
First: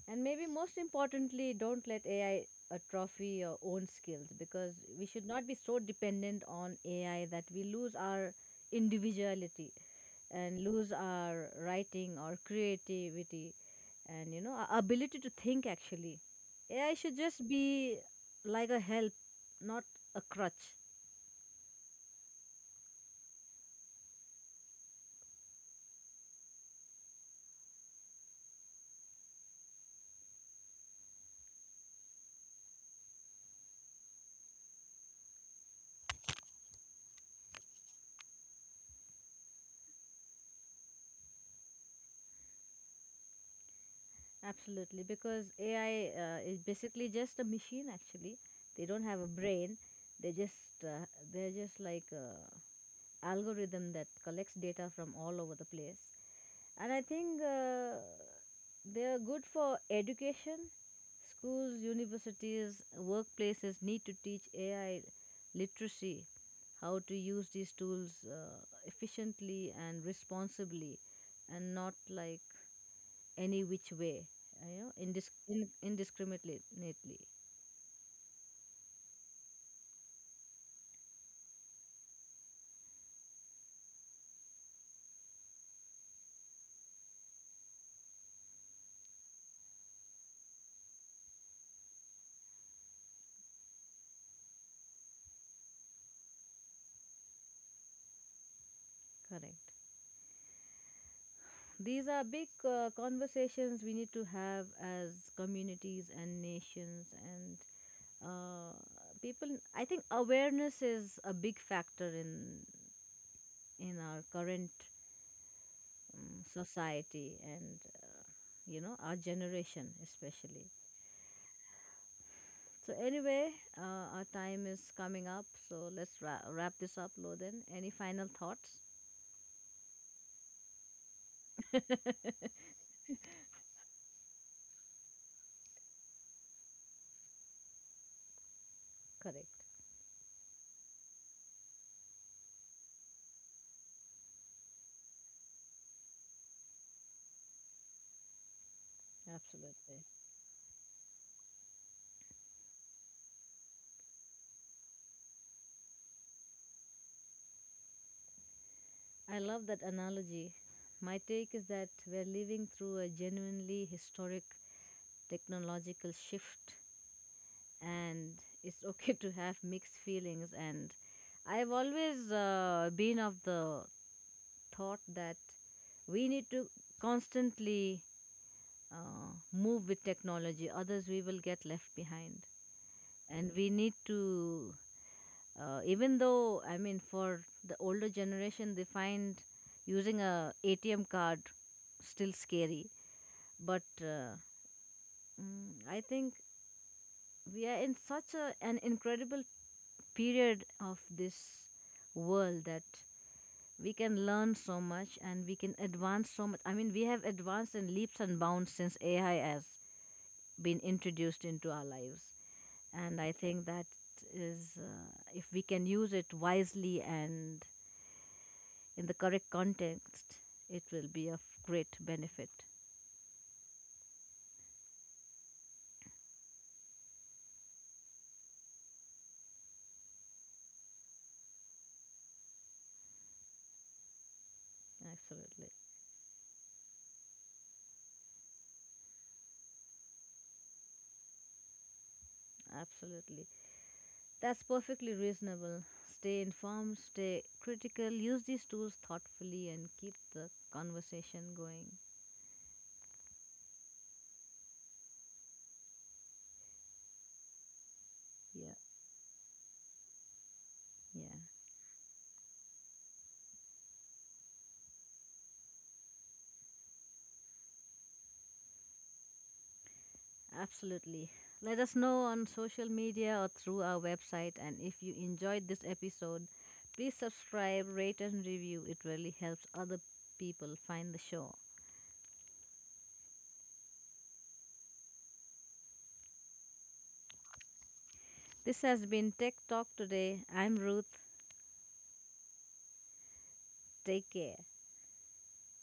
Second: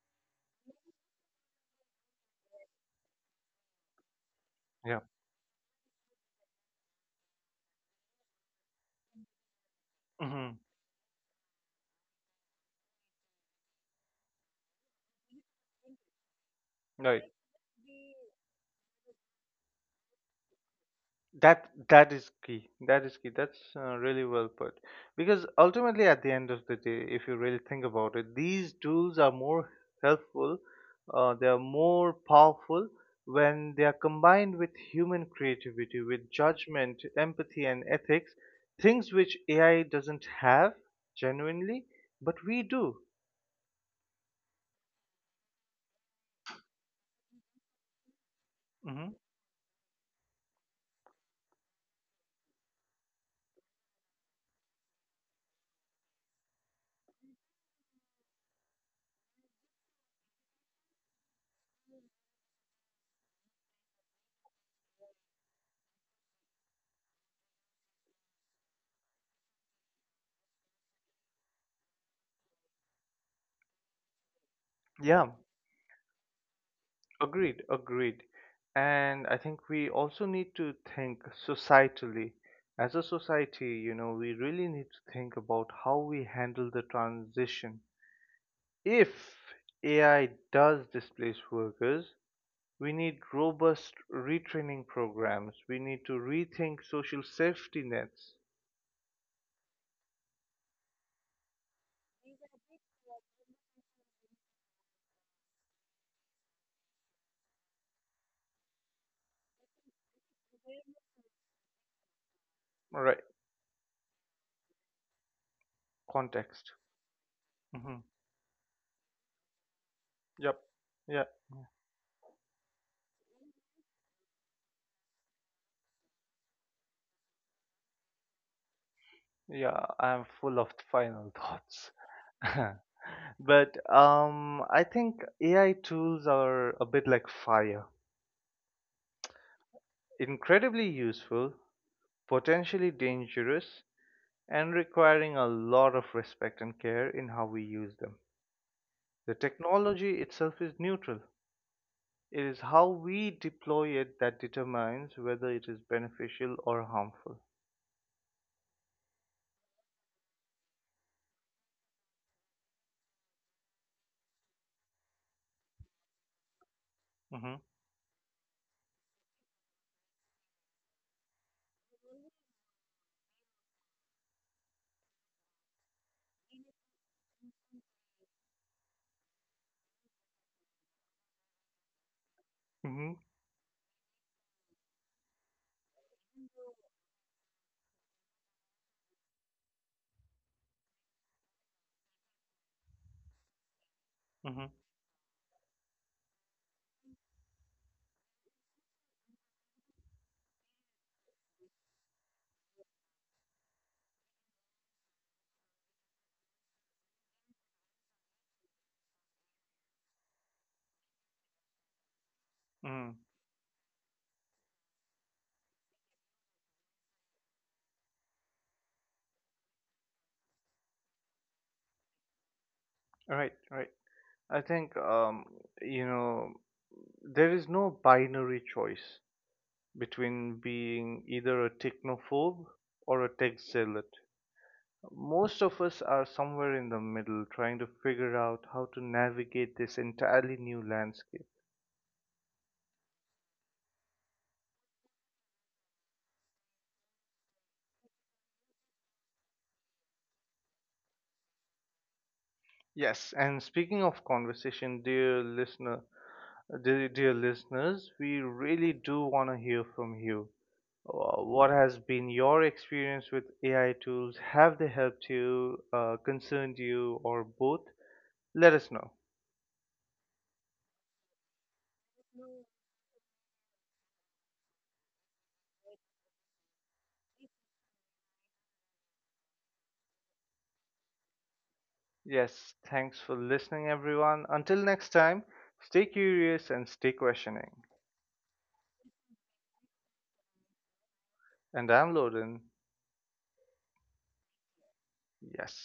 And maybe most importantly, don't let AI atrophy your own skills, because
Yeah.
we should not be so dependent on AI that we lose our individuality
Hmm.
and lose our writing or creativity and, you know, our ability to think actually. AI should
Right.
just be like a help, not a crutch.
That is key, that is key. That's really well put, because ultimately at the end of the day, if you really think about it, these tools are more helpful, they are more powerful when they are combined with human creativity, with judgment, empathy, and ethics, things which AI doesn't have, genuinely, but we do.
Absolutely, because AI is basically just a machine. Actually, they don't
Hmm.
have a brain. They just they're just like algorithm that collects data from all over the place. And I think they are good for education. Schools, universities, workplaces need to teach AI literacy, how to use these tools efficiently and responsibly, and not like any which way, uh, you know,
Yeah.
indisc- in- indiscriminately.
Agreed, agreed. And I think we also need to think societally. As a society, you know, we really need to think about how we handle the transition. If AI does displace workers, we need robust retraining programs. We need to rethink social safety nets.
Correct. These are big conversations we need to have as communities and nations and uh, people. I think awareness is a big factor
Right,
in our current
context.
society and,
Hmm.
you know, our generation
Yep.
especially.
Yeah,
So anyway, our time is coming up, so let's wrap this up. Loden, any final thoughts?
yeah, I'm full of (laughs) final thoughts.
(laughs)
(laughs) But I think AI tools are a bit like fire,
Correct.
incredibly useful, potentially dangerous, and requiring a lot of respect and care in how we use them. The
Absolutely.
technology itself is neutral. It is how we deploy it that determines whether it is beneficial or harmful.
I love that analogy. My take is that we're living through a genuinely historic technological shift,
Mm-hmm.
and it's (laughs) okay to have mixed feelings. And I've always been of the thought that we need to constantly move with technology, others we will get left behind.
Mm-hmm.
And we need to even though, I mean, for the older generation, they find using a ATM card still scary. But
Mm-hmm.
I think we are in such a, an incredible period of this world that we can learn so much and we can advance so much. I mean, we have advanced in leaps and bounds since AI has been introduced into our lives.
Mm-hmm.
And I think that is, if we can use it wisely and in the correct context, it will be of great benefit.
Right, right. I think you know, there is no binary choice between being either a technophobe or a tech zealot. Most
Absolutely.
of us are somewhere in the middle, trying to figure out how to navigate this entirely new landscape.
Absolutely. That's perfectly reasonable. Stay informed, stay critical, use these tools thoughtfully, and keep the conversation going.
Yes, and speaking of conversation, dear listener, dear listeners, we
Yeah.
really do want to hear from you.
Yeah,
What has been your experience with AI tools? Have they helped you, concerned you, or both? Let us know.
absolutely. Let us know on social media or through our website. And if you enjoyed this episode, please subscribe, rate, and review. It really helps other people find the show.
Yes, thanks for listening, everyone. Until next time, stay curious and stay questioning.
This has been Tech Talk Today. I'm Ruth.
And I'm Loden.
Take care.
Yes.